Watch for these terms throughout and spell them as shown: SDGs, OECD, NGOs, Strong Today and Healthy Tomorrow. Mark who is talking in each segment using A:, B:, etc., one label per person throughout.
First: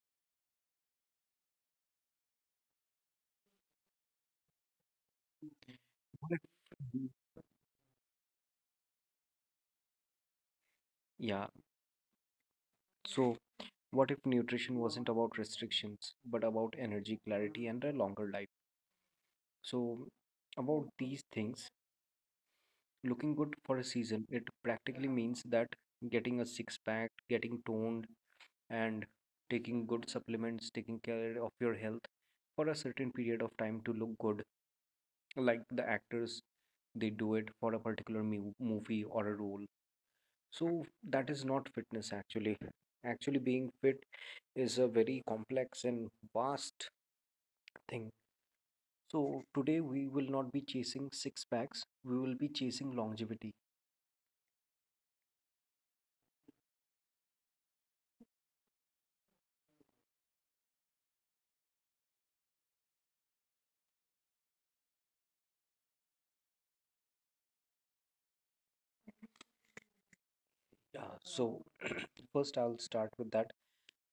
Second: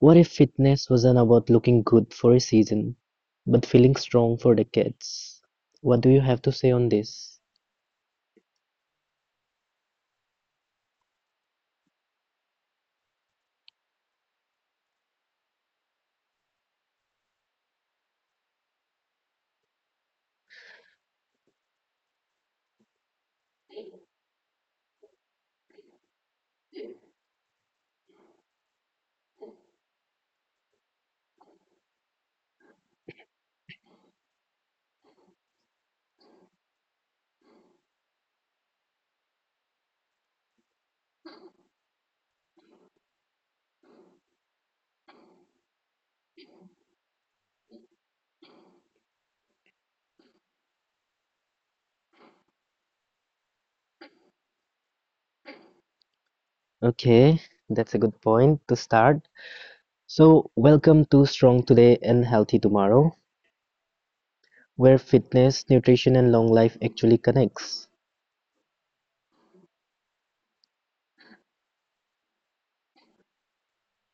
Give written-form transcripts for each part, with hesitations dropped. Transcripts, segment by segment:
A: What if fitness wasn't about looking good for a season, but feeling strong for decades? What do you
B: What
A: have to say on
B: if-
A: this?
B: Yeah, so what if nutrition wasn't about restrictions, but about energy clarity and a longer life? So, about these things, looking good for a season, it practically means that getting a six pack, getting toned, and taking good supplements, taking care of your health for a certain period of time to look good. Like the actors, they do it for a particular movie or a role. So, that is not fitness actually. Actually, being fit is a very complex and vast thing. So today we will not be chasing six packs, we will be chasing longevity.
A: Okay, that's a good point to start. So, welcome to Strong Today and Healthy Tomorrow, where fitness, nutrition, and long life actually connects.
B: Yeah. So first I'll start with that.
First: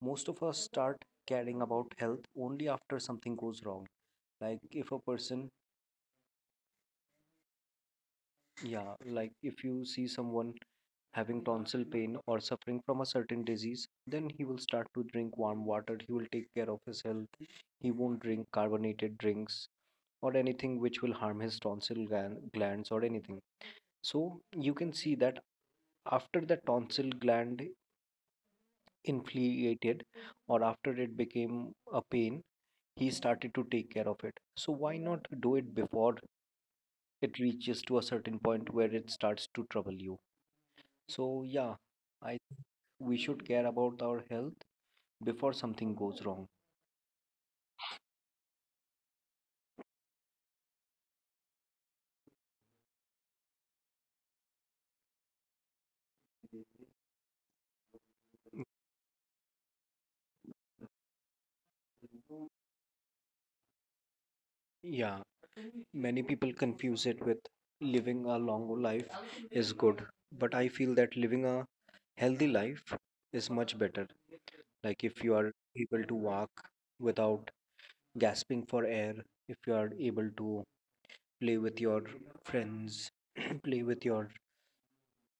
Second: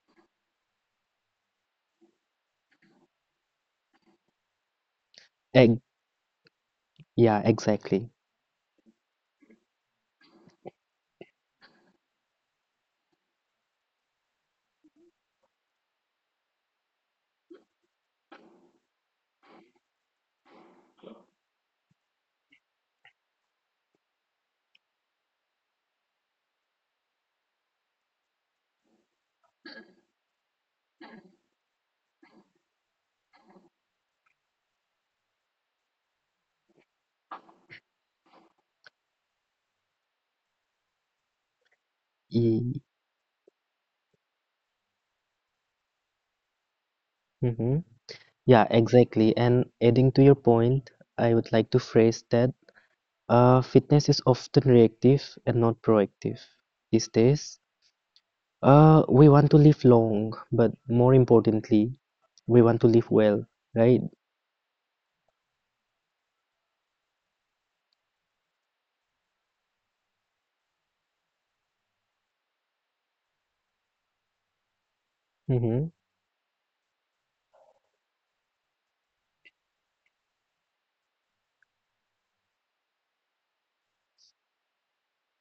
B: Most of us start caring about health only after something goes wrong. Like if a person,
A: Egg, yeah, exactly.
B: yeah, like if you see someone having tonsil pain or suffering from a certain disease, then he will start to drink warm water, he will take care of his health, he won't drink carbonated drinks or anything which will harm his tonsil glands or anything. So you can see that after the tonsil gland inflated or after it became a pain, he started to take care of it. So why not do it before it reaches to a certain point where it starts to trouble you? So yeah, I think
A: E-
B: we should care about our health before something goes wrong.
A: mhm. Yeah, exactly. And adding to your point, I would like to phrase that fitness is often reactive and not proactive. These days, we want to live long, but more importantly, we want to live well, right?
B: Yeah, many people confuse it with living a long life is good, but I feel that living a healthy life is much better. Like if you are
A: Mm-hmm.
B: able to walk without gasping for air, if you are able to play with your friends, play with your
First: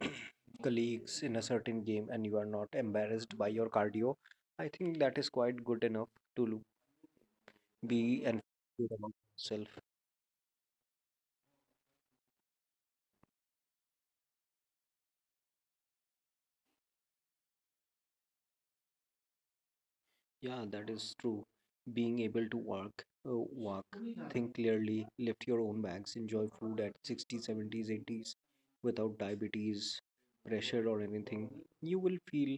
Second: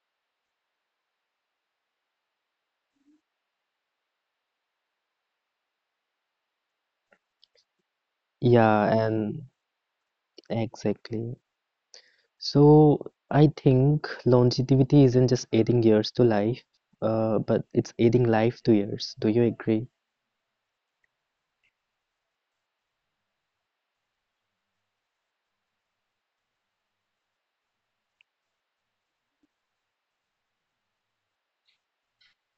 B: colleagues in a certain game and you are not embarrassed by your cardio, I think that is quite good enough to be and
A: Yeah,
B: feel good about
A: and
B: yourself.
A: exactly. So I think longevity isn't just adding years to life, but it's adding life to years. Do you agree?
B: Yeah, that is true. Being able to work, uh, walk, think clearly, lift your own bags, enjoy food at 60s, 70s, 80s without diabetes, pressure, or anything. You will feel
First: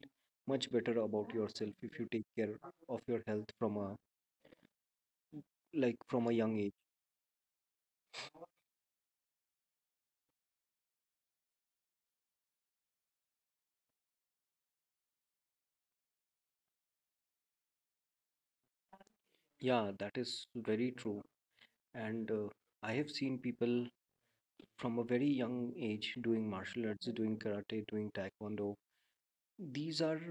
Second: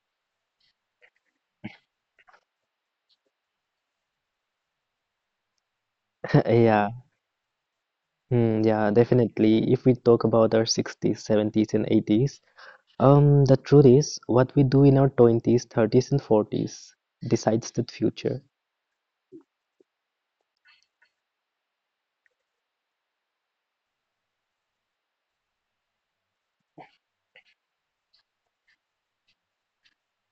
B: much better about yourself if you take care of your health from a young age.
A: Yeah, yeah, definitely. If we talk about our 60s, 70s, and 80s, the truth is what we do in our 20s, 30s, and 40s decides the future.
B: Yeah, that is very true. And I have seen people from a very young age doing martial arts, doing karate, doing taekwondo. These are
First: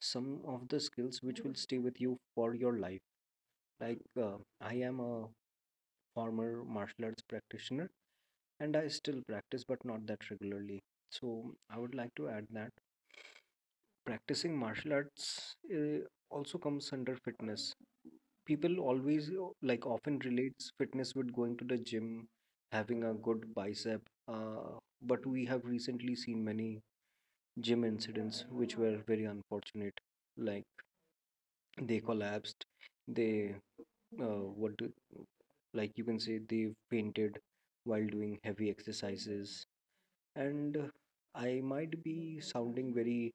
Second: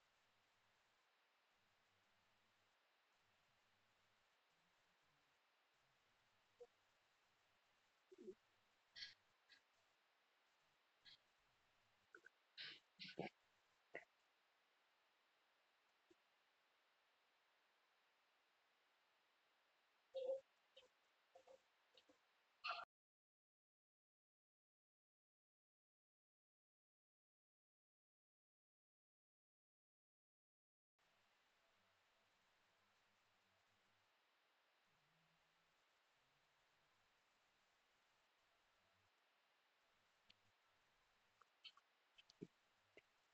B: some of the skills which will stay with you for your life, like I am a former martial arts practitioner and I still practice but not that regularly. So I would like to add that practicing martial arts also comes under fitness. People always like often relates fitness with going to the gym, having a good bicep, but we have recently seen many gym incidents which were very unfortunate, like they collapsed, they uh, what do, like you can say they fainted while doing heavy exercises. And I might be sounding very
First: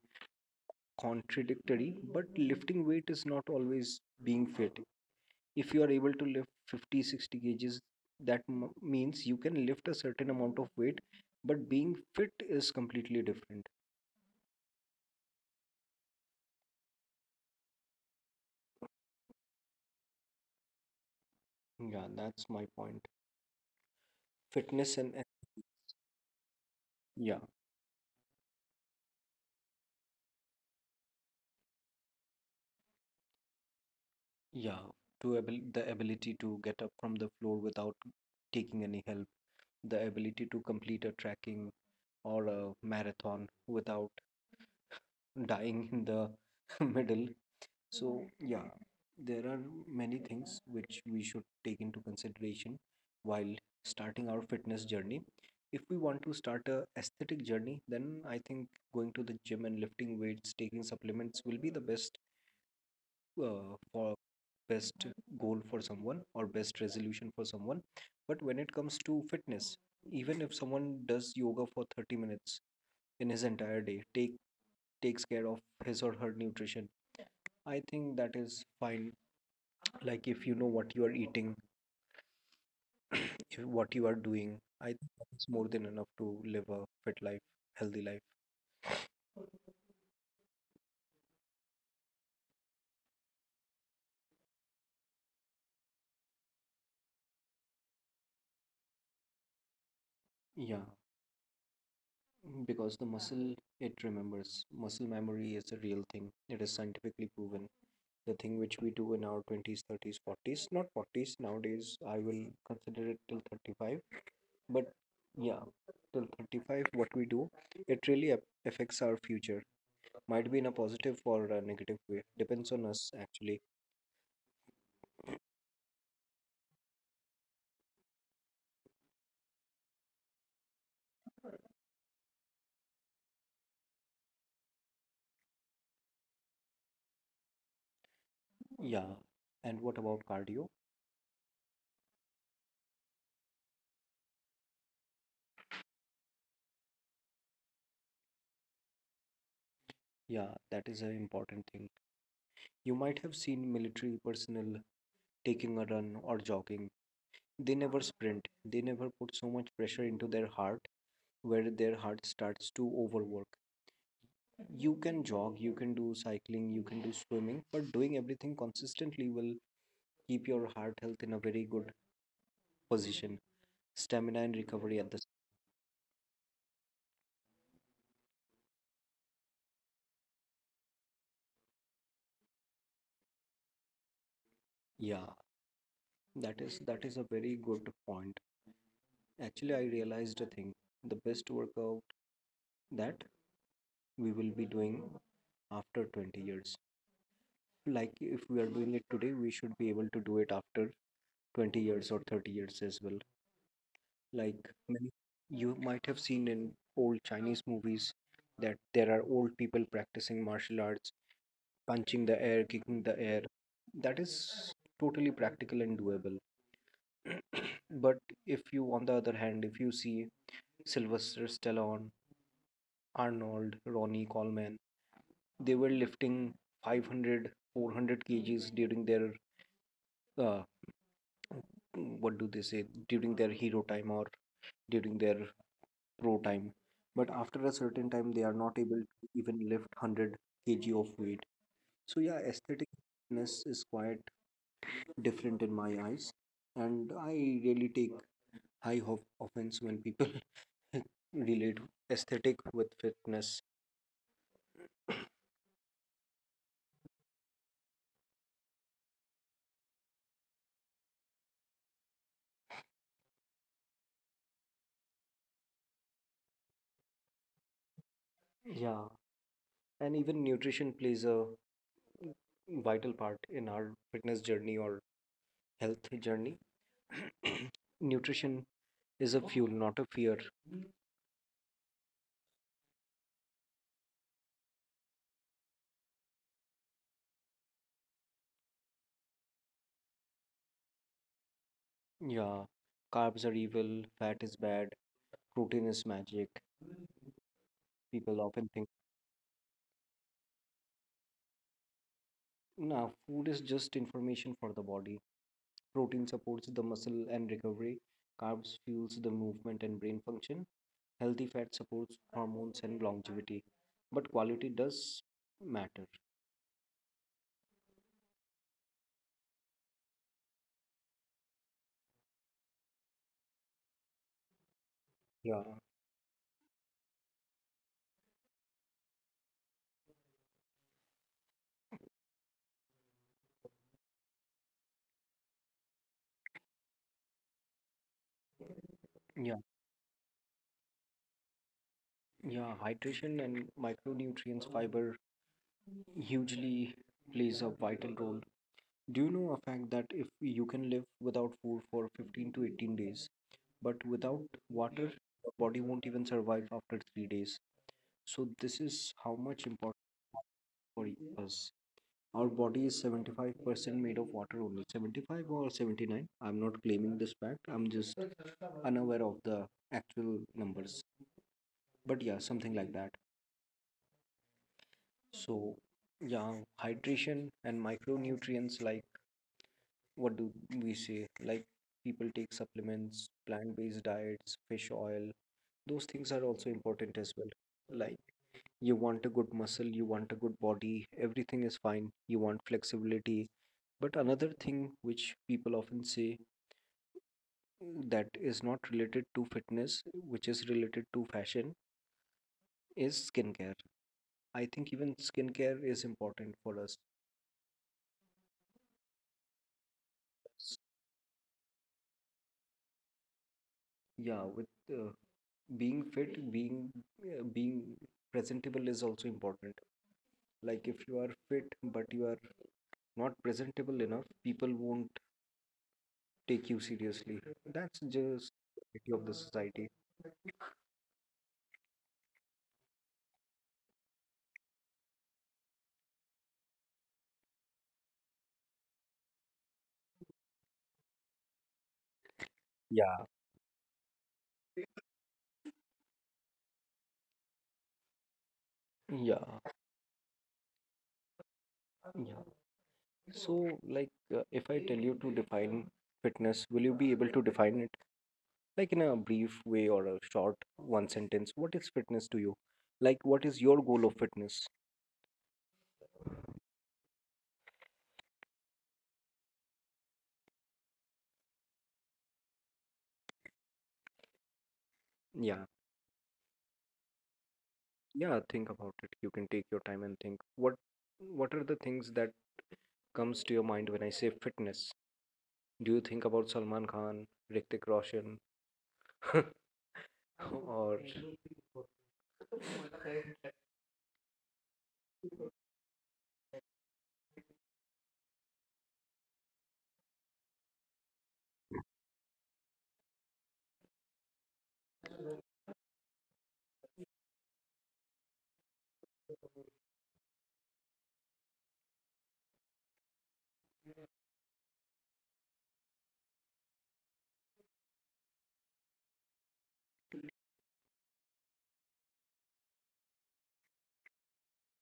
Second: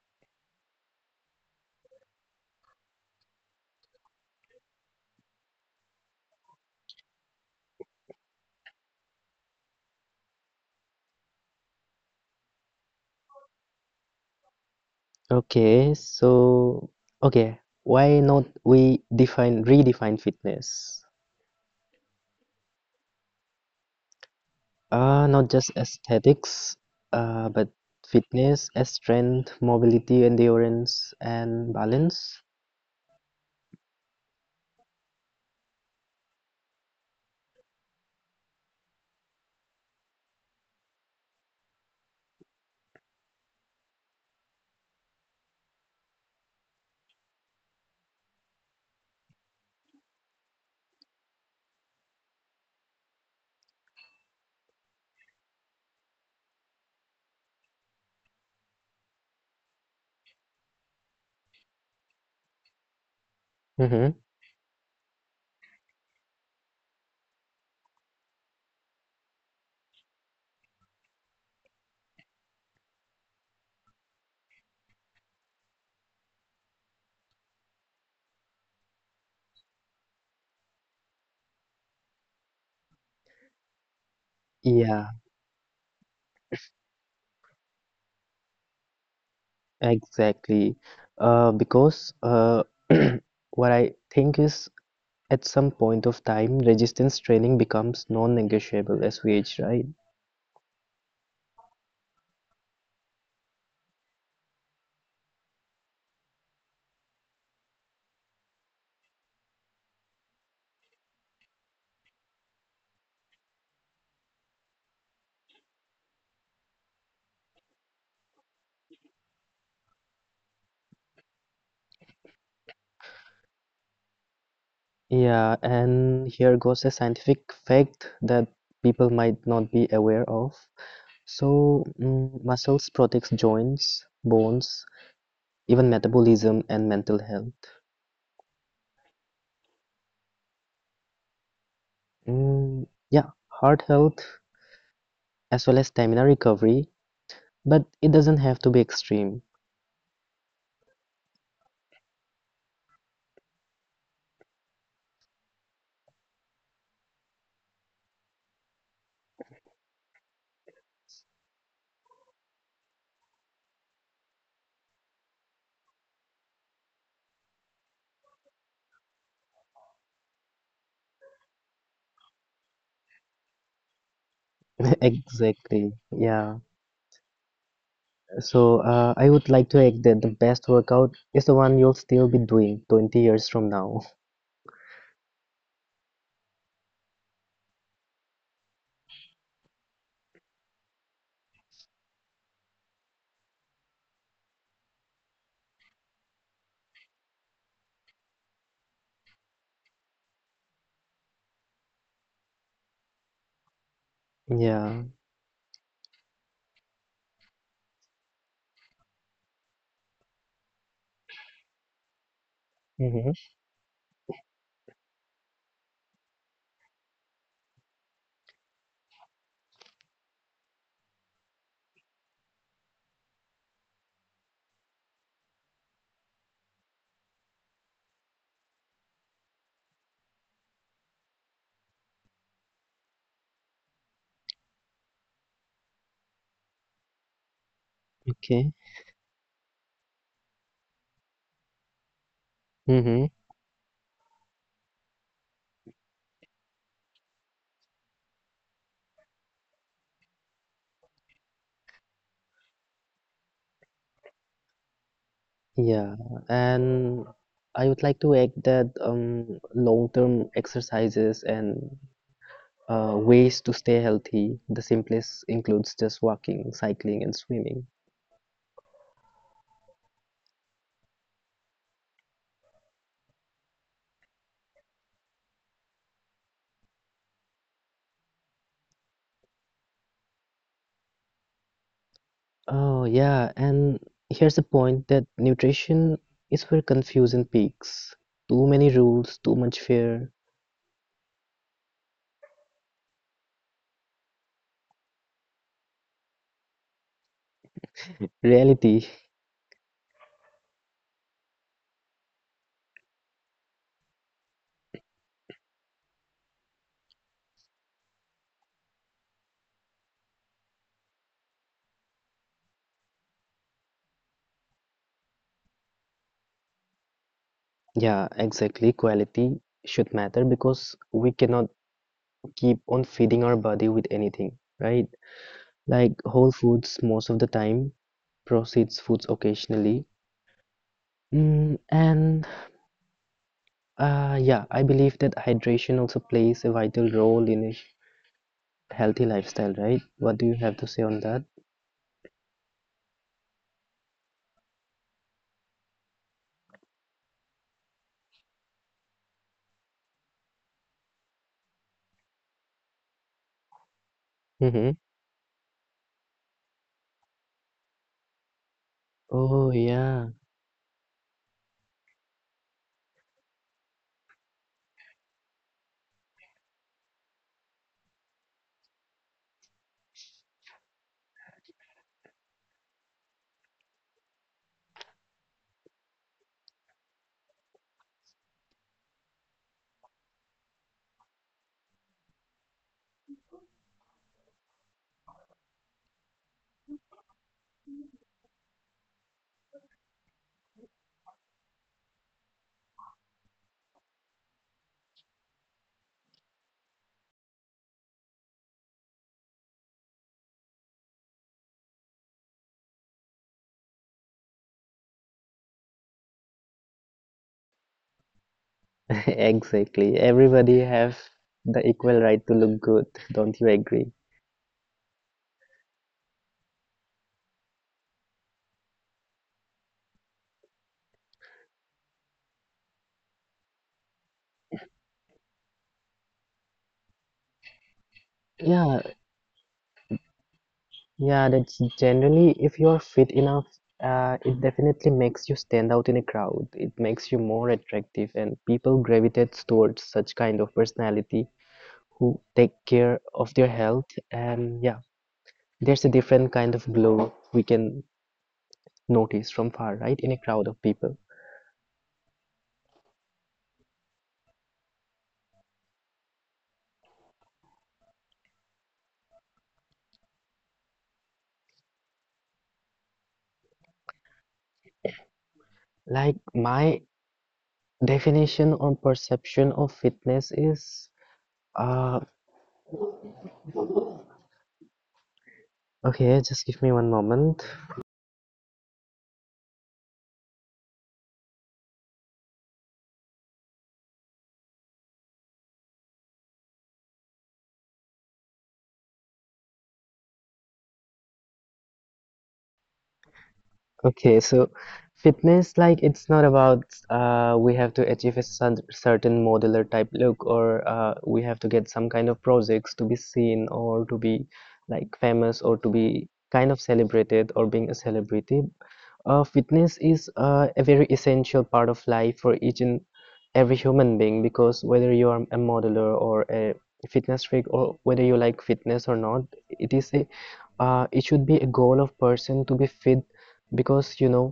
B: contradictory, but lifting weight is not always being fit. If you are able to lift 50, 60 kgs, that means you can lift a certain amount of weight, but being fit is completely different.
A: Okay, okay, why not we define redefine fitness?
B: Yeah, that's my point. Fitness.
A: Not just aesthetics,
B: Yeah.
A: but fitness as strength, mobility, endurance, and balance.
B: Yeah, to abil the ability to get up from the floor without taking any help, the ability to complete a trekking or a marathon without dying in the middle. So, yeah, there are many things which we should take into consideration while starting our fitness journey. If we want to start a aesthetic journey, then I think going to the gym and lifting weights, taking supplements will be the best
A: Mm-hmm.
B: for best goal for someone or best resolution for someone. But when it comes to fitness, even if someone does yoga for 30 minutes in his entire day, takes care of his or her nutrition, I think that is fine. Like if you know what you are eating, if what you are doing, I
A: Yeah,
B: think it's more than enough to live a fit healthy life
A: exactly. Because what I think is at some point of time, resistance training becomes non-negotiable as we age, right?
B: yeah, because the muscle, it remembers. Muscle memory is a real thing. It is scientifically proven. The thing which we do in our 20s, 30s, 40s, not 40s nowadays, I will consider it till 35. But yeah, till 35, what we do, it really affects our future. Might be in a positive or a negative way, depends on us actually.
A: Yeah, and here goes a scientific fact that people might not be aware of. So, muscles protects joints, bones, even metabolism and mental health.
B: Yeah. And what about cardio?
A: Mm, yeah, heart health as well as stamina recovery, but it doesn't have to be extreme.
B: Yeah, that is an important thing. You might have seen military personnel taking a run or jogging. They never sprint. They never put so much pressure into their heart where their heart starts to overwork. You can jog, you can do cycling, you can do swimming, but doing everything consistently will keep your heart health in a very good position. Stamina and recovery.
A: Exactly. Yeah. So I would like to add that the best workout is the one you'll still be doing 20 years from now.
B: Yeah, that is a very good point. Actually, I realized a thing. The best workout that we will be doing after 20 years. Like if we are doing it today, we should be able to do it after 20 years or 30 years as well. Like many,
A: Yeah.
B: you might have seen in old Chinese movies that there are old people practicing martial arts, punching the air, kicking the air.
A: Hmm.
B: That is totally practical and doable. But if you, on the other hand, if you see Sylvester Stallone, Arnold, Ronnie Coleman, they were lifting 500, 400 kgs during their, uh, what do they say, during their hero time or during their row time. But after a certain time, they are not able
A: Okay.
B: to even lift 100 kg of weight. So, yeah, aesthetic fitness
A: Mm-hmm.
B: is quite different in my eyes. And I really take high of offense when people relate aesthetic with fitness.
A: Yeah. And I would like to add that long-term exercises and ways to stay healthy, the simplest includes just walking, cycling, and swimming.
B: Yeah. And even nutrition plays a vital part in our fitness journey or health journey. Nutrition is a fuel, not a fear.
A: Oh, yeah. And here's the point that nutrition is where confusion peaks. Too many rules, too much fear.
B: Yeah, carbs are evil, fat is bad, protein is magic. People often think,
A: Reality,
B: nah, food is just information for the body. Protein supports the muscle and recovery, carbs fuels the movement and brain function. Healthy fat supports hormones and longevity. But quality does matter.
A: yeah, exactly. Quality should matter because we cannot keep on feeding our body with anything,
B: Yeah,
A: right? Like whole foods most of the time, processed foods occasionally. And yeah, I believe that hydration also plays a vital role in a
B: yeah,
A: healthy lifestyle, right? What do you have to say on that?
B: yeah. Hydration and micronutrients, fiber hugely plays a vital role. Do you know a fact that if you can live without food for 15 to 18 days, but without water, your body
A: Mm-hmm.
B: won't even survive after 3 days? So, this is how much important
A: Oh
B: for
A: yeah,
B: us. Our body is 75% made of water only. 75 or 79? I'm not claiming this fact, I'm just unaware of the actual numbers. But yeah, something like that. So, yeah, hydration and micronutrients, like, what do we say? Like people take supplements, plant-based diets, fish oil. Those things are also important as well. Like you want a good muscle, you want a good body, everything is fine. You want flexibility. But another thing which people often say that is not related to fitness, which is related to fashion, is skincare. I think even skincare is important for us.
A: exactly. Everybody have the equal right to look good,
B: Yeah,
A: don't
B: with
A: you
B: uh,
A: agree?
B: being fit, being presentable is also important. Like if you are fit but you are not presentable enough, people won't take you seriously. That's just the reality of the society.
A: Yeah, yeah, that's generally if you are fit enough, it definitely makes you stand out in a crowd. It makes you more attractive, and people gravitate towards such kind of personality who
B: Yeah.
A: take care of their health. And yeah, there's a different kind of glow we can
B: Yeah,
A: notice from far, right, in a crowd of people.
B: yeah. So, like, if I tell you to define fitness, will you be able to define it like in a brief way or a short one sentence? What is fitness to you? Like, what is your goal of fitness?
A: Like my definition or perception of fitness is, uh,
B: Yeah,
A: okay, just give me one moment.
B: yeah, think about it. You can take your time and think. What are the things that comes to your mind when I say fitness? Do you think about Salman Khan, Hrithik Roshan, or,
A: Okay, so fitness, like it's not about we have to achieve a certain modeler type look or we have to get some kind of projects to be seen or to be like famous or to be kind of celebrated or being a celebrity. Fitness is a very essential part of life for each and every human being because whether you are a modeler or a fitness freak or whether you like fitness or not, it is a it should be a goal of person to be fit because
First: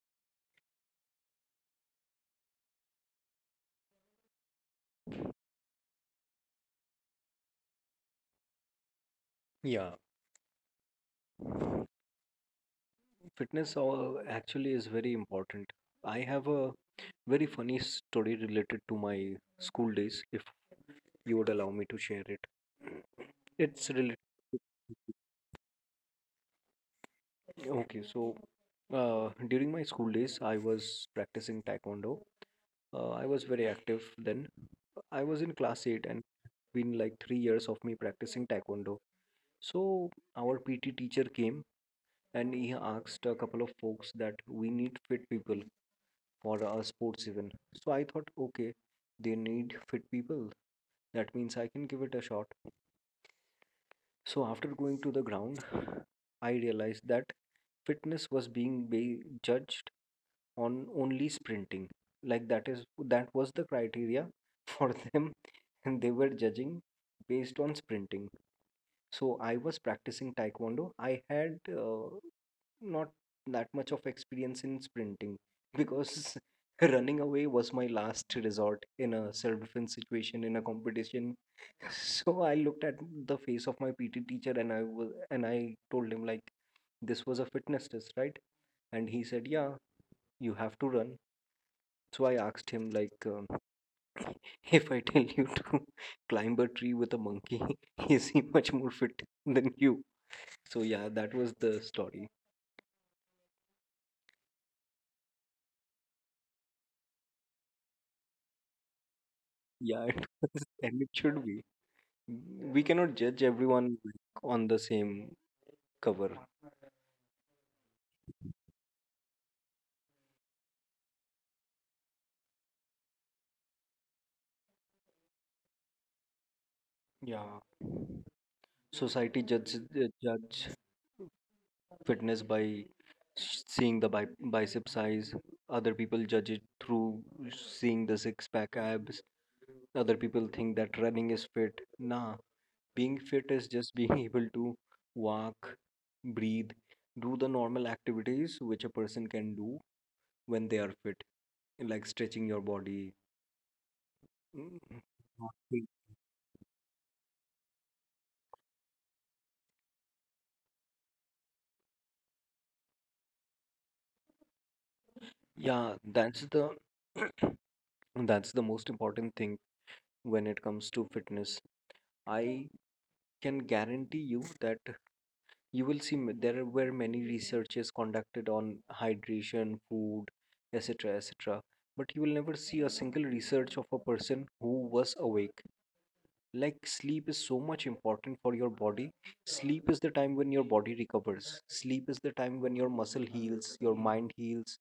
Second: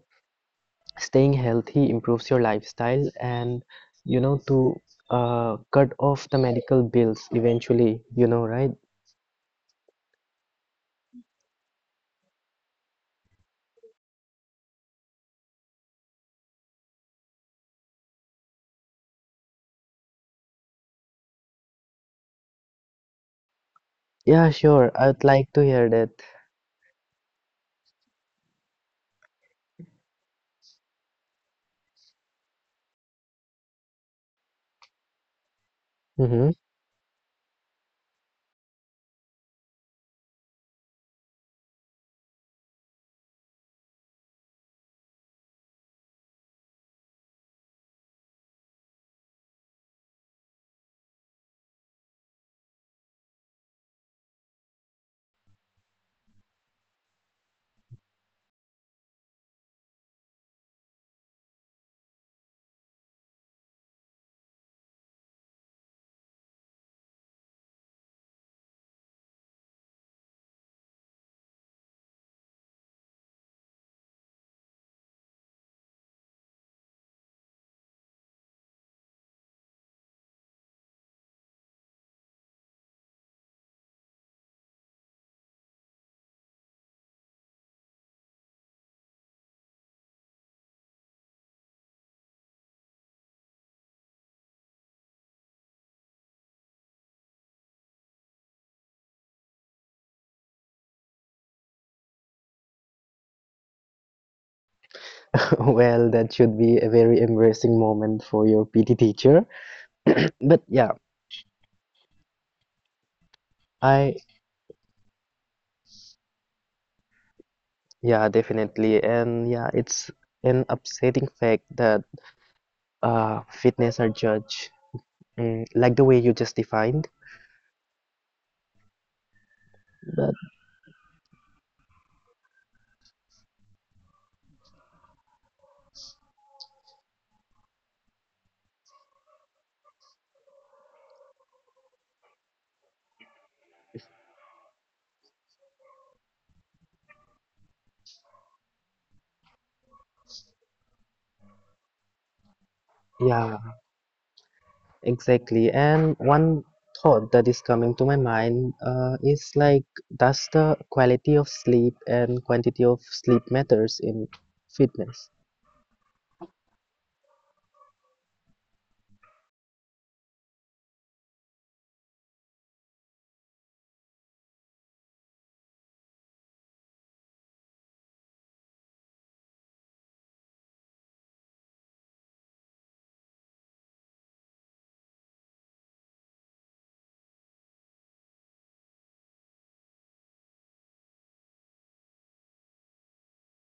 A: staying healthy improves your lifestyle and to cut off the medical bills eventually, you know, right?
B: yeah, fitness all actually is very important. I have a very funny story related to my school days, if you would allow me to share it. It's related.
A: Yeah, sure, I'd like to hear that.
B: Okay, so during my school days, I was practicing taekwondo. I was very active then. I was in class 8 and
A: Hmm.
B: been like 3 years of me practicing taekwondo. So our PT teacher came and he asked a couple of folks that we need fit people for a sports event. So I thought, okay, they need fit people. That means I can give it a shot. So after going to the ground, I realized that fitness was being judged on only sprinting. Like that was the criteria for them, and they were judging based on sprinting. So I was practicing taekwondo. I had not that much of experience in sprinting because running away was my last resort in a self-defense situation in a competition. So I looked at the face of my PT teacher and I was and I told him, like, this was a fitness test, right? And he said, yeah, you have to run. So I asked him, like if I tell you to climb a tree with a monkey, is he much more fit than you? So yeah, that was the story.
A: Well, that should be a very embarrassing moment for your PT teacher.
B: Yeah, it
A: But
B: was,
A: yeah,
B: and it should be. We cannot judge everyone,
A: I
B: like, on the same cover.
A: yeah, definitely. And yeah, it's an upsetting fact that fitness are judged, like the way you just defined.
B: Yeah, society judge
A: But
B: fitness by seeing the bicep size. Other people judge it through seeing the six pack abs. Other people think that running is fit, nah. Being fit is just being able to walk, breathe, do the normal activities which a person can do when they are fit, like stretching your body.
A: yeah,
B: mm,
A: exactly. And one thought that is coming to my mind is like, does the quality of sleep and quantity of sleep matters in
B: Yeah, that's
A: fitness?
B: the that's the most important thing when it comes to fitness. I can guarantee you that you will there were many researches conducted on hydration, food, etc., etc. But you will never see a single research of a person who was awake. Like, sleep is so much important for your body. Sleep is the time when your body recovers. Sleep is the time when your muscle heals, your mind heals.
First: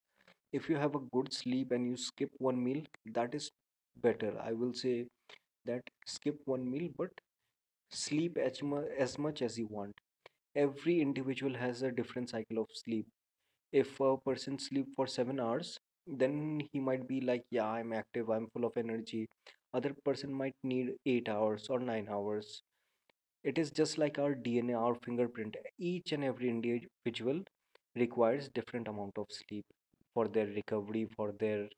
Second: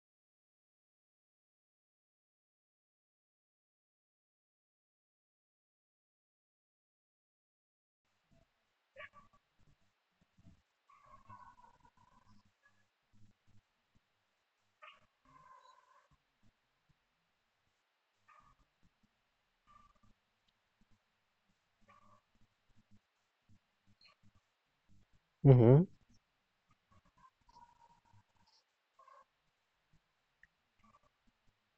B: If you have a good sleep and you skip one meal, that is better, I will say. That, skip one meal, but sleep as much as you want. Every individual has a different cycle of sleep. If a person sleep for 7 hours, then he might be like, yeah, I'm active, I'm full of energy. Other person might need 8 hours or 9 hours. It is just like our DNA, our fingerprint.
A: Mm-hmm.
B: Each and every individual requires different amount of sleep for their recovery, for their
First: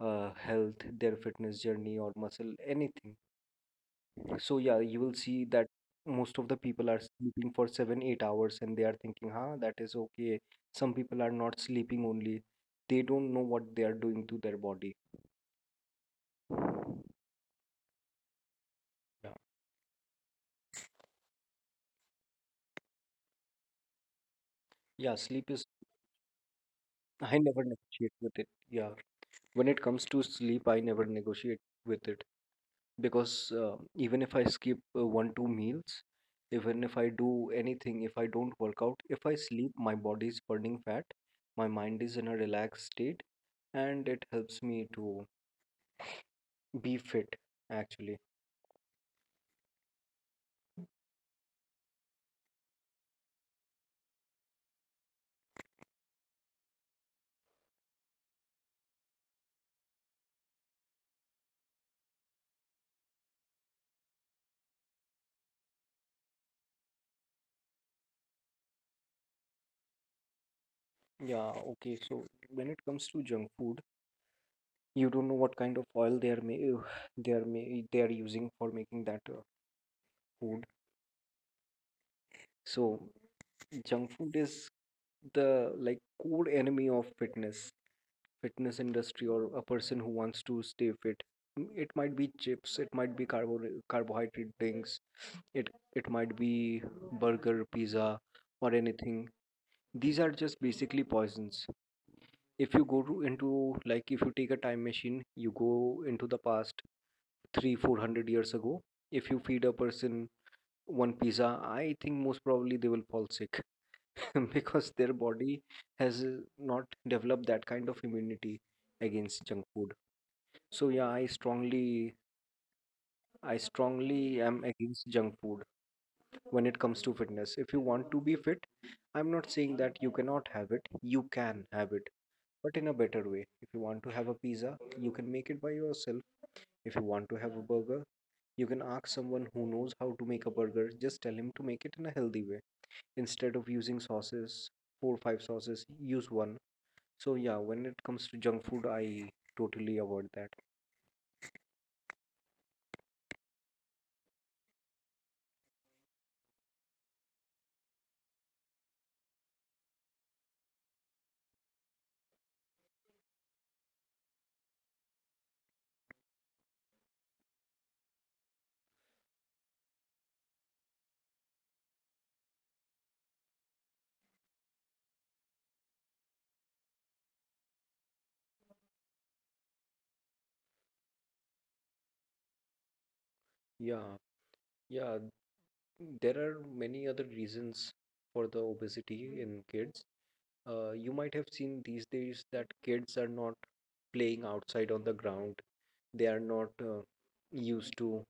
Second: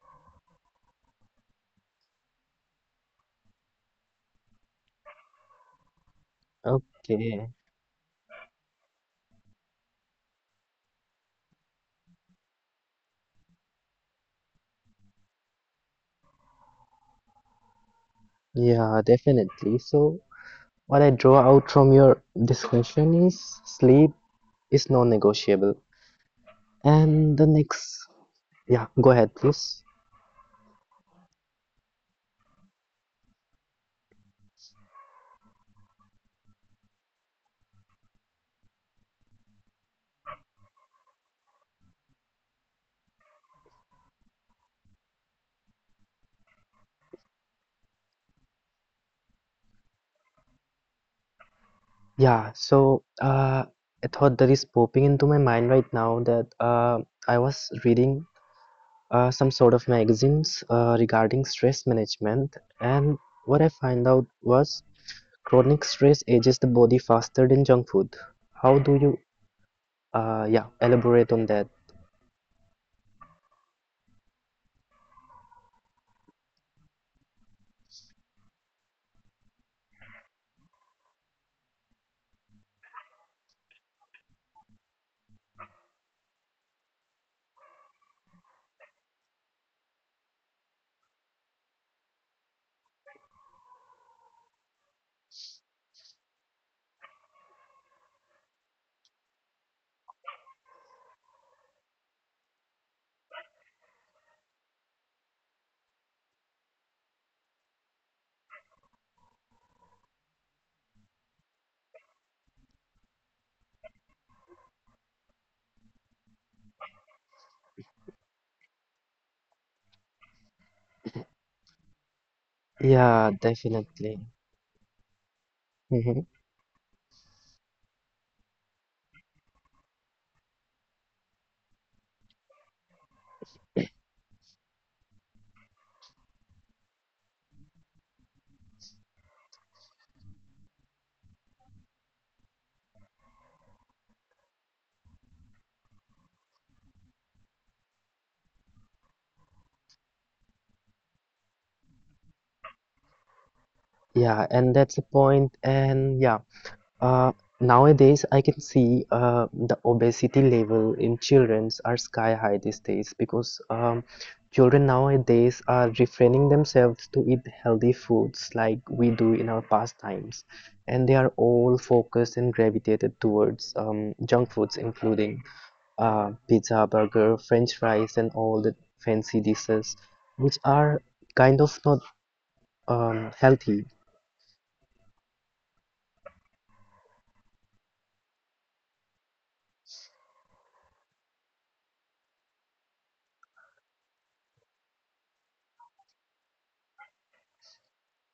B: health, their fitness journey, or muscle, anything. So yeah, you will see that most of the people are
A: Okay.
B: sleeping for 7, 8 hours, and they are thinking, "Huh, that is okay." Some people are not sleeping only; they don't know what they are doing to their body.
A: Yeah,
B: Yeah,
A: definitely. So, what I draw out from your discussion is sleep is
B: yeah, sleep is.
A: non-negotiable. And
B: I
A: the
B: never
A: next,
B: negotiate with it.
A: yeah,
B: Yeah.
A: go ahead,
B: When it
A: please.
B: comes to sleep, I never negotiate with it because even if I skip one, two meals, even if I do anything, if I don't work out, if I sleep, my body is burning fat, my mind is in a relaxed state, and it helps me to be fit, actually.
A: Yeah, so a thought that is popping into my mind right now that I was reading some sort of magazines regarding stress management. And what I find out was chronic stress ages the body faster than junk food. How do you, yeah, elaborate on
B: Yeah,
A: that?
B: okay. So when it comes to junk food, you don't know what kind of oil they are using for making that food. So junk food is the, like, core enemy of fitness industry, or a person who wants to stay fit. Mm, it might be chips, it might be carbohydrate drinks. It it might be burger, pizza, or anything. These are just basically poisons. If you into, like, if you take a time machine, you go into the past 3 400 years ago. If you feed a person one pizza, I think most probably they will fall sick because their body has not developed that kind of immunity against junk food. So yeah,
A: Yeah,
B: I
A: definitely.
B: strongly am against junk food.
A: Hmm.
B: When it comes to fitness, if you want to be fit, I'm not saying that you cannot have it, you can have it, but in a better way. If you want to have a pizza, you can make it by yourself. If you want to have a burger, you can ask someone who knows how to make a burger. Just tell him to make it in a healthy way. Instead of using sauces, four or five sauces, use one. So yeah, when it comes to junk food, I totally avoid that.
A: Yeah, and that's a point. And yeah, Uh, nowadays, I can see the obesity level in childrens are sky high these days because children nowadays are refraining themselves to eat healthy foods like we do in our past times, and they are all focused and gravitated towards junk foods, including pizza, burger, French fries, and all the fancy dishes, which are kind of not healthy.
B: Yeah, yeah. There are many other reasons for the obesity in kids. You might have seen these days that kids are not playing outside on the ground. They are not used to,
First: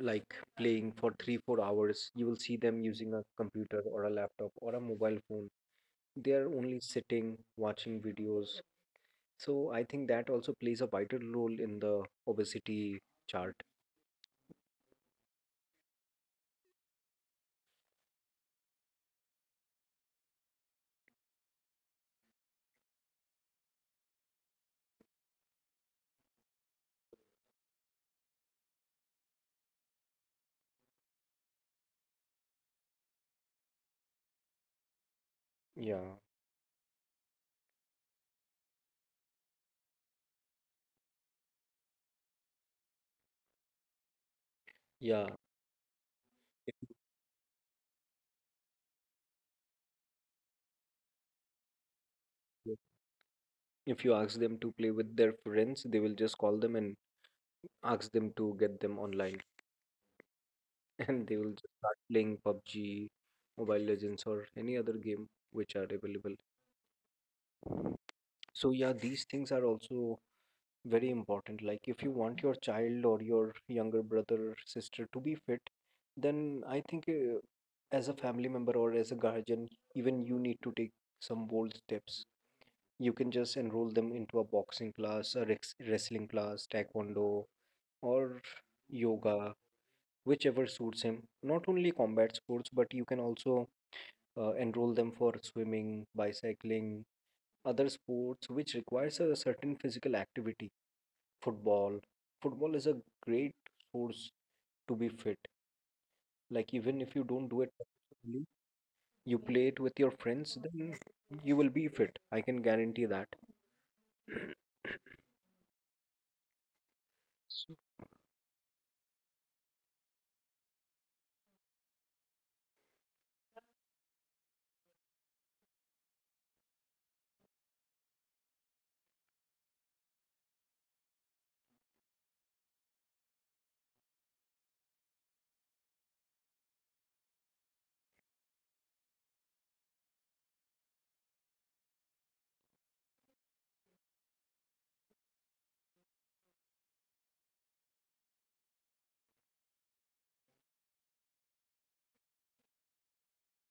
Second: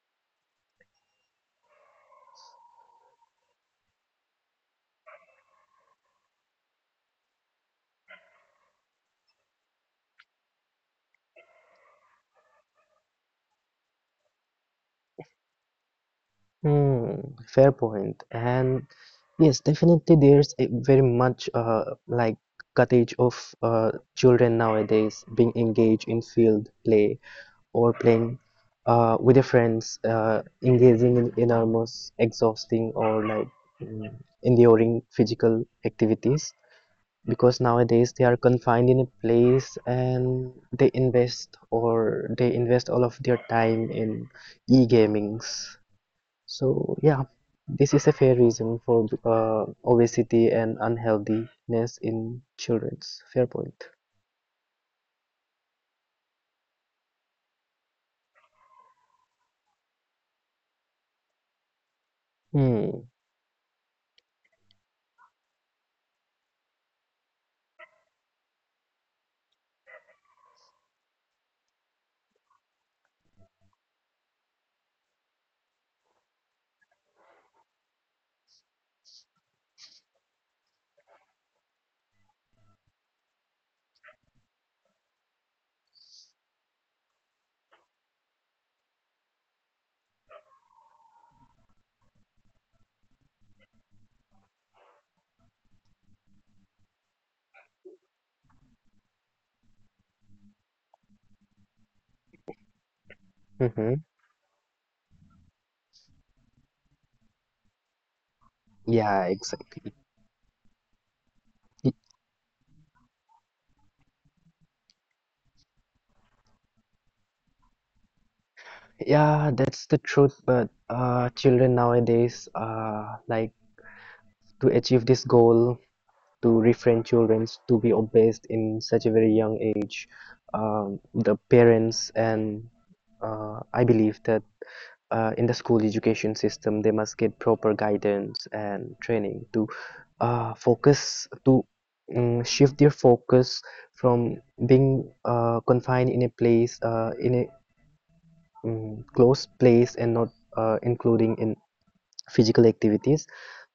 B: like, playing for 3, 4 hours. You will see them using a computer or a laptop or a mobile phone. They are only sitting, watching videos. So I think that also plays a vital role in the obesity chart.
A: Hmm, fair point. And yes, definitely there's a very much like cottage of children nowadays being engaged in field play or playing with their friends, engaging in enormous, exhausting or like mm, enduring physical
B: Yeah,
A: activities because nowadays they are confined in a place and they invest all of their time in
B: yeah.
A: e-gamings. So
B: If
A: yeah, this is a fair reason for obesity and unhealthiness in
B: you
A: children's. Fair point.
B: if you ask them to play with their friends, they will just call them and ask them to get them online, and they will just start playing
A: Mm,
B: PUBG, Mobile Legends, or any other game which are available. So yeah, these things are also very important. Like, if you want your child or your younger brother or sister to be fit, then I think, as a family member or as a guardian, even you need to take some bold steps. You can just enroll them into a boxing class, a wrestling class, taekwondo, or yoga, whichever suits him. Not only combat sports, but you can also enroll them for swimming, bicycling, other sports which requires a certain physical activity. Football. Football is a great
A: mm-hmm.
B: source to be fit. Like, even if you don't do it professionally,
A: Yeah,
B: you play it
A: exactly.
B: with your friends, then you will be
A: Y-
B: fit. I can guarantee that. So,
A: Yeah, that's the truth. But children nowadays, like to achieve this goal, to refrain children to be obese in such a very young age, the parents and I believe that in the school education system, they must get proper guidance and training to focus to shift their focus from being confined in a place in a closed place and not including in physical activities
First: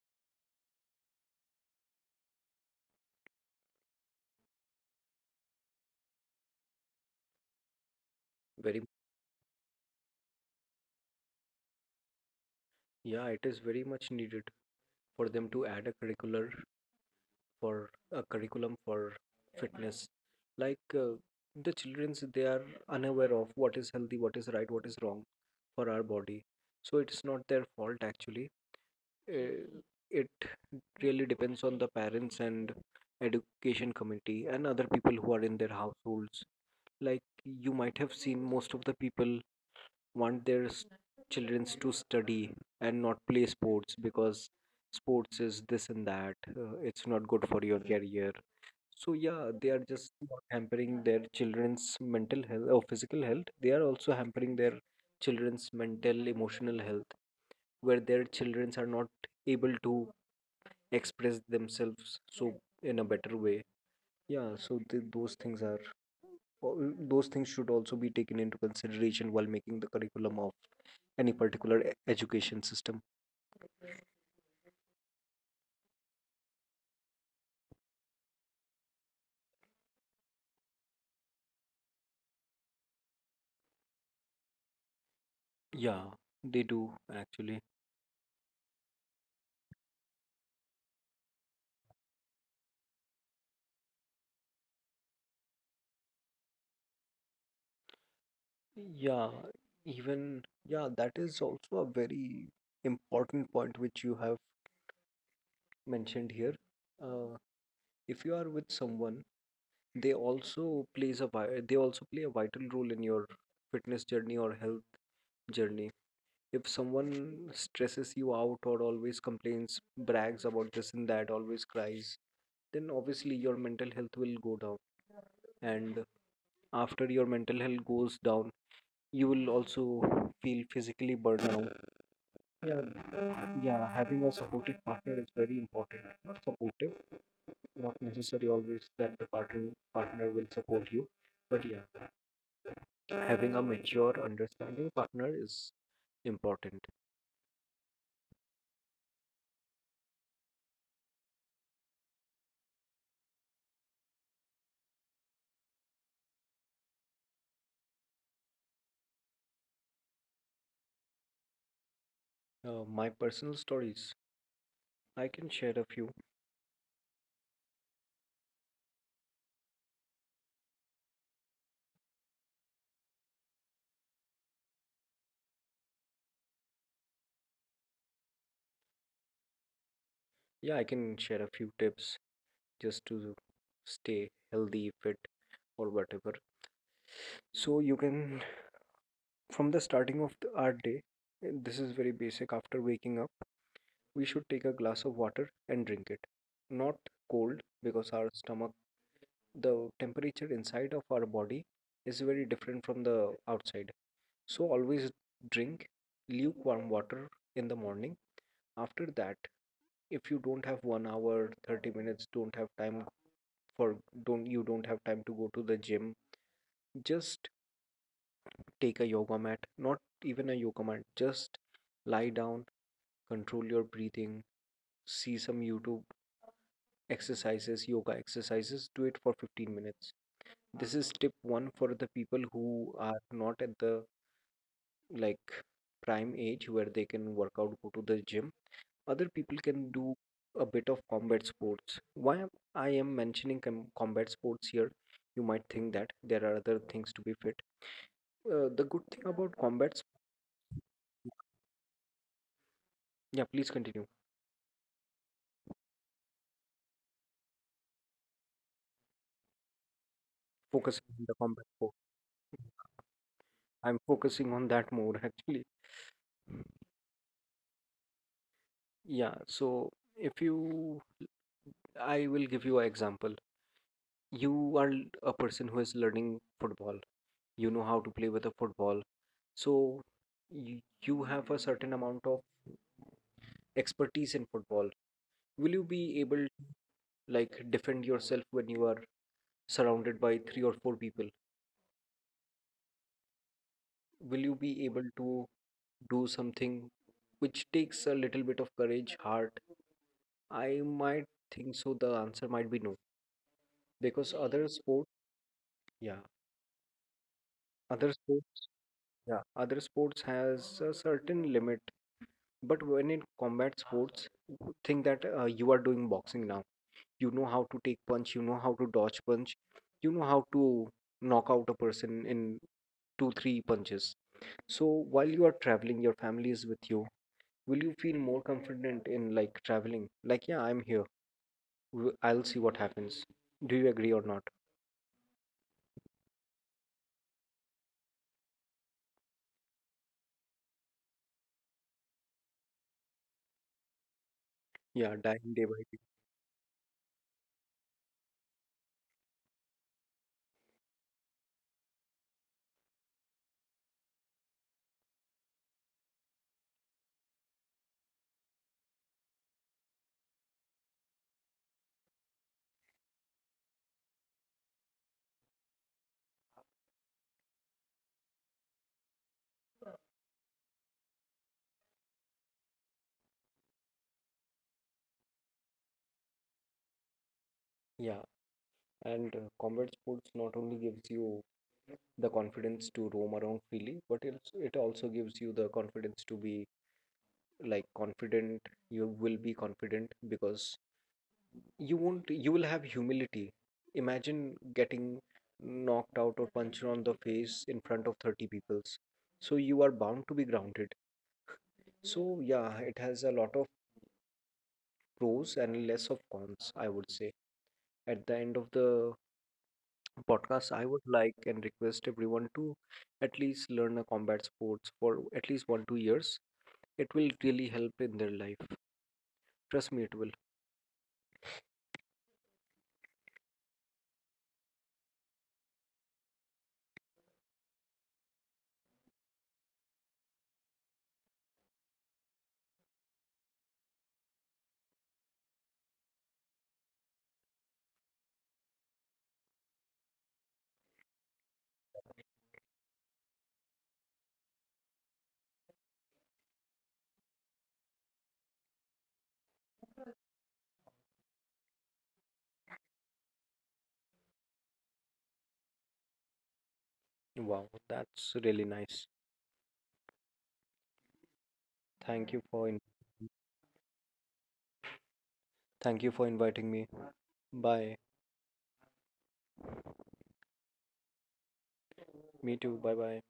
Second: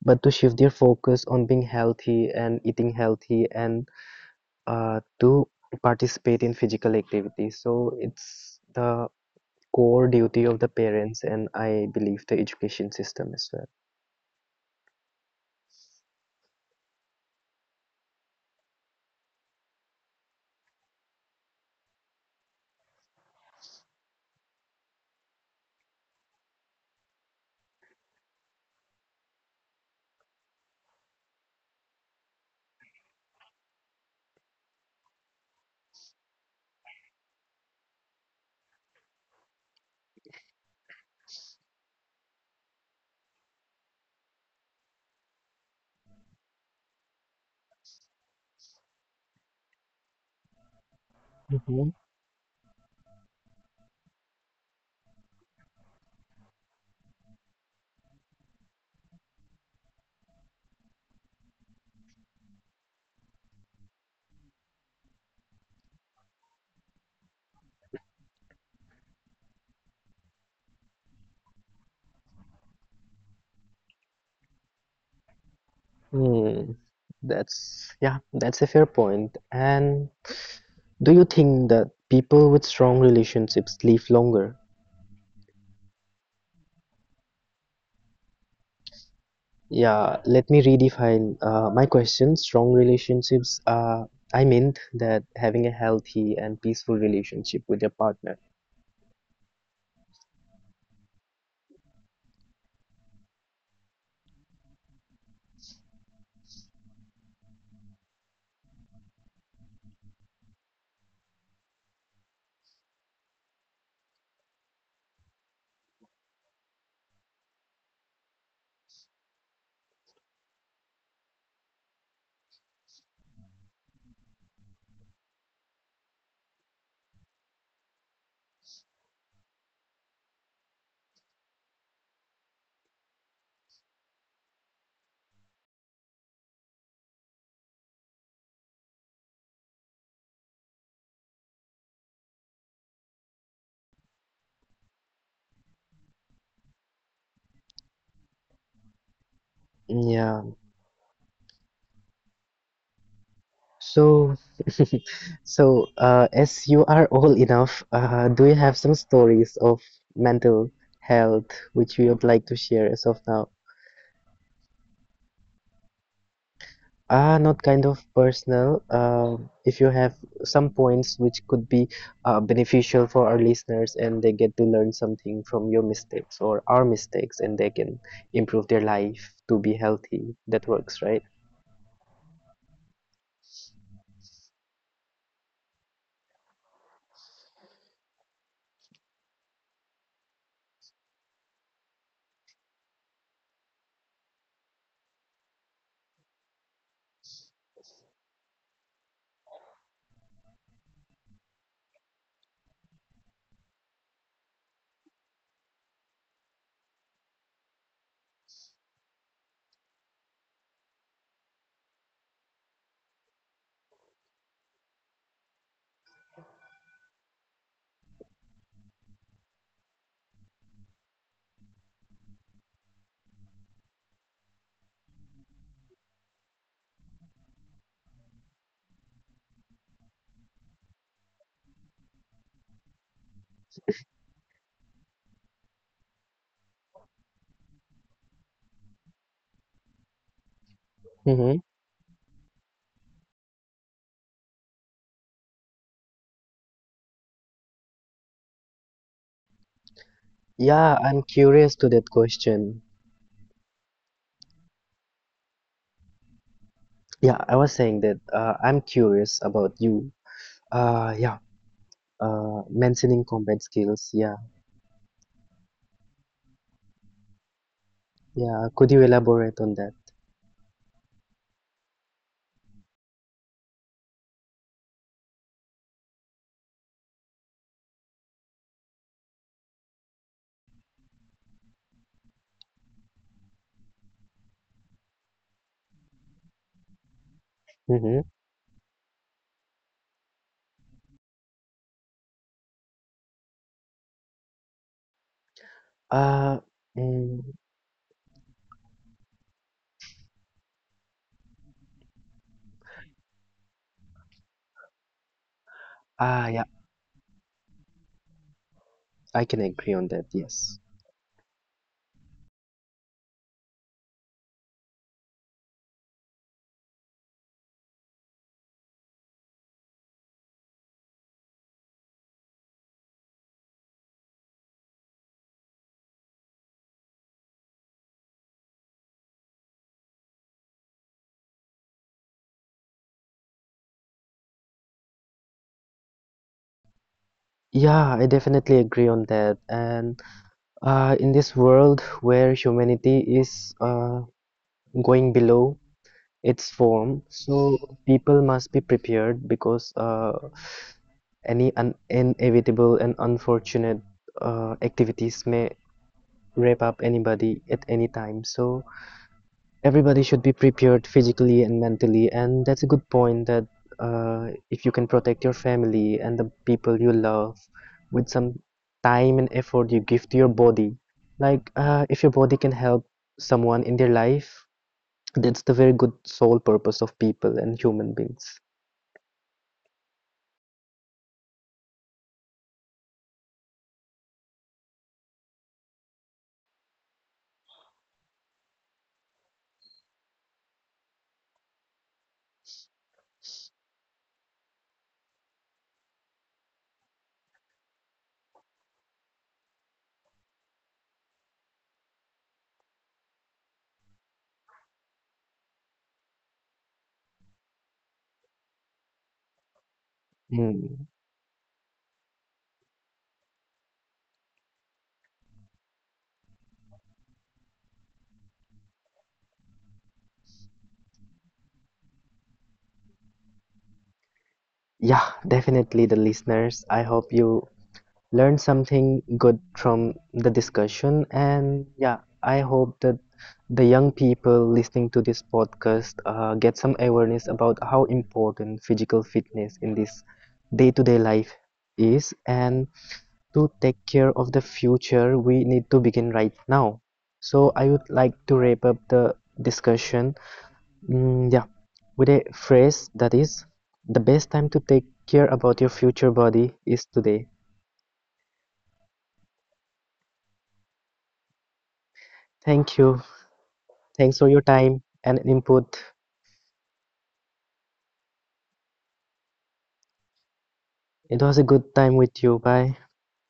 A: but to shift their focus on being healthy and eating healthy and to participate in physical activities, so it's
B: very
A: the core duty of the parents and I believe the education
B: yeah,
A: system
B: it
A: as
B: is
A: well.
B: very much needed for them to add a curriculum for fitness. Like, the childrens, they are unaware of what is healthy, what is right, what is wrong for our body. So it's not their fault, actually. Uh, it really depends on the parents and education committee and other people who are in their households. Like, you might have seen most of the people want their children to study and not play sports because sports is this and that, it's not good for your career. So yeah, they are just not hampering their children's
A: Mhm.
B: mental health or physical health, they are also hampering their children's mental, emotional health, where their children are not able to express themselves, so, in a better way. Yeah, so those things are, those things should also be taken into consideration while making the curriculum of any particular education system.
A: Hmm, that's, yeah, that's a fair point. And do you think that people with strong relationships live longer?
B: Yeah, they do, actually.
A: Yeah, let me redefine my question. Strong relationships, I meant that having a healthy and peaceful relationship with your partner.
B: Yeah, even, yeah, that is also a very important point which you have mentioned here. uh, if you are with someone, they also they also play a vital role in your fitness journey or health journey. If someone stresses you out or always complains, brags about this and that, always cries, then obviously your mental health will go down, and after your mental health goes down, you will also feel physically burned out. Yeah. Yeah, having a supportive partner is very important. Not supportive, not necessary always that the partner will support you, but yeah, having a mature, understanding partner is important.
A: Yeah. So, as you are old enough, do you have some stories of mental health which you would like to share as
B: My
A: of now?
B: personal stories, I can share a few.
A: Ah, not kind of personal. If you have some points which could be beneficial for our listeners and they get to learn something from your mistakes or our mistakes and they can improve their life to be healthy, that
B: Yeah, I
A: works,
B: can
A: right?
B: share a few tips just to stay healthy, fit, or whatever. So you can, from the starting of our day, and this is very basic. After waking up, we should take a glass of water and drink it. Not cold, because our stomach, the temperature inside of our body is very different from the outside. So, always drink lukewarm water in the morning. After that, if you don't have 1 hour, 30 minutes, don't have time for, don't, you don't have time to go to the gym, just take a yoga mat, not even a yoga mat, just lie down, control your breathing, see some YouTube exercises, yoga exercises, do it for 15 minutes. This is tip one for the people who are not at the, like, prime age where they can work out, go to the gym. Other people can do a bit of
A: Mm-hmm.
B: combat sports. Why I am mentioning combat sports here, you might think that there are other things to be fit. The good thing about combats,
A: Yeah, I'm curious to that question.
B: yeah, please continue.
A: Yeah, I was saying that I'm curious about you.
B: Focusing
A: Yeah,
B: on the combat core.
A: mentioning combat skills.
B: I'm
A: Yeah,
B: focusing on that more actually.
A: yeah. Could you
B: Yeah,
A: elaborate on that?
B: so if you, I will give you an example. You are a person who is learning football. You know how to play with a football. So you have a certain amount of expertise in football. Will you be able to, like,
A: Mm-hmm.
B: defend yourself when you are surrounded by three or four people? Will you be able to do
A: Uh,
B: something
A: mm,
B: which takes a little bit of courage, heart, I might think so. The answer might be no, because yeah,
A: yeah,
B: other sports,
A: I
B: yeah,
A: can agree
B: other
A: on that,
B: sports
A: yes.
B: has a certain limit. But when in combat sports, think that you are doing boxing now. You know how to take punch. You know how to dodge punch. You know how to knock out a person in two three punches. So while you are traveling, your family is with you. Will you feel more confident in, like, traveling? Like, yeah, I'm here. I'll see what happens. Do you agree or not?
A: Yeah, I definitely agree on that. And in this world where humanity is going
B: Yeah, dying
A: below
B: day by day.
A: its form, so people must be prepared because any un inevitable and unfortunate activities may wrap up anybody at any time. So everybody should be prepared physically and mentally, and that's a good point that if you can protect your family and the people you love with some time and effort you give to your body, like if your body can help someone in their life, that's the very good sole purpose of people and human
B: Yeah,
A: beings.
B: and combat sports not only gives you the confidence to roam around freely, but it also gives you the confidence to be, like, confident. You will be confident because you won't. You will have humility. Imagine getting knocked out or punched on the face in front of 30 peoples. So you are bound to be grounded. So yeah, it has a lot of pros and less of cons, I would say. At the end of the podcast, I
A: Hmm.
B: would like and request everyone to at least learn a combat sports for at least one two years. It will really help in their life. Trust me, it will.
A: Yeah, definitely the listeners. I hope you learned something good from the discussion. And yeah, I hope that the young people listening to this podcast get some awareness about how important physical fitness in this day-to-day life is and to take care of the future we need to begin right now. So I would like to wrap up the discussion, yeah, with a phrase that is the best time to take care about your future body is today.
B: Wow, that's really nice. Thank you
A: Thank you. Thanks for your time and input.
B: thank you for inviting me. Bye.
A: It was a good time with you.
B: Me too.
A: Bye.
B: Bye bye.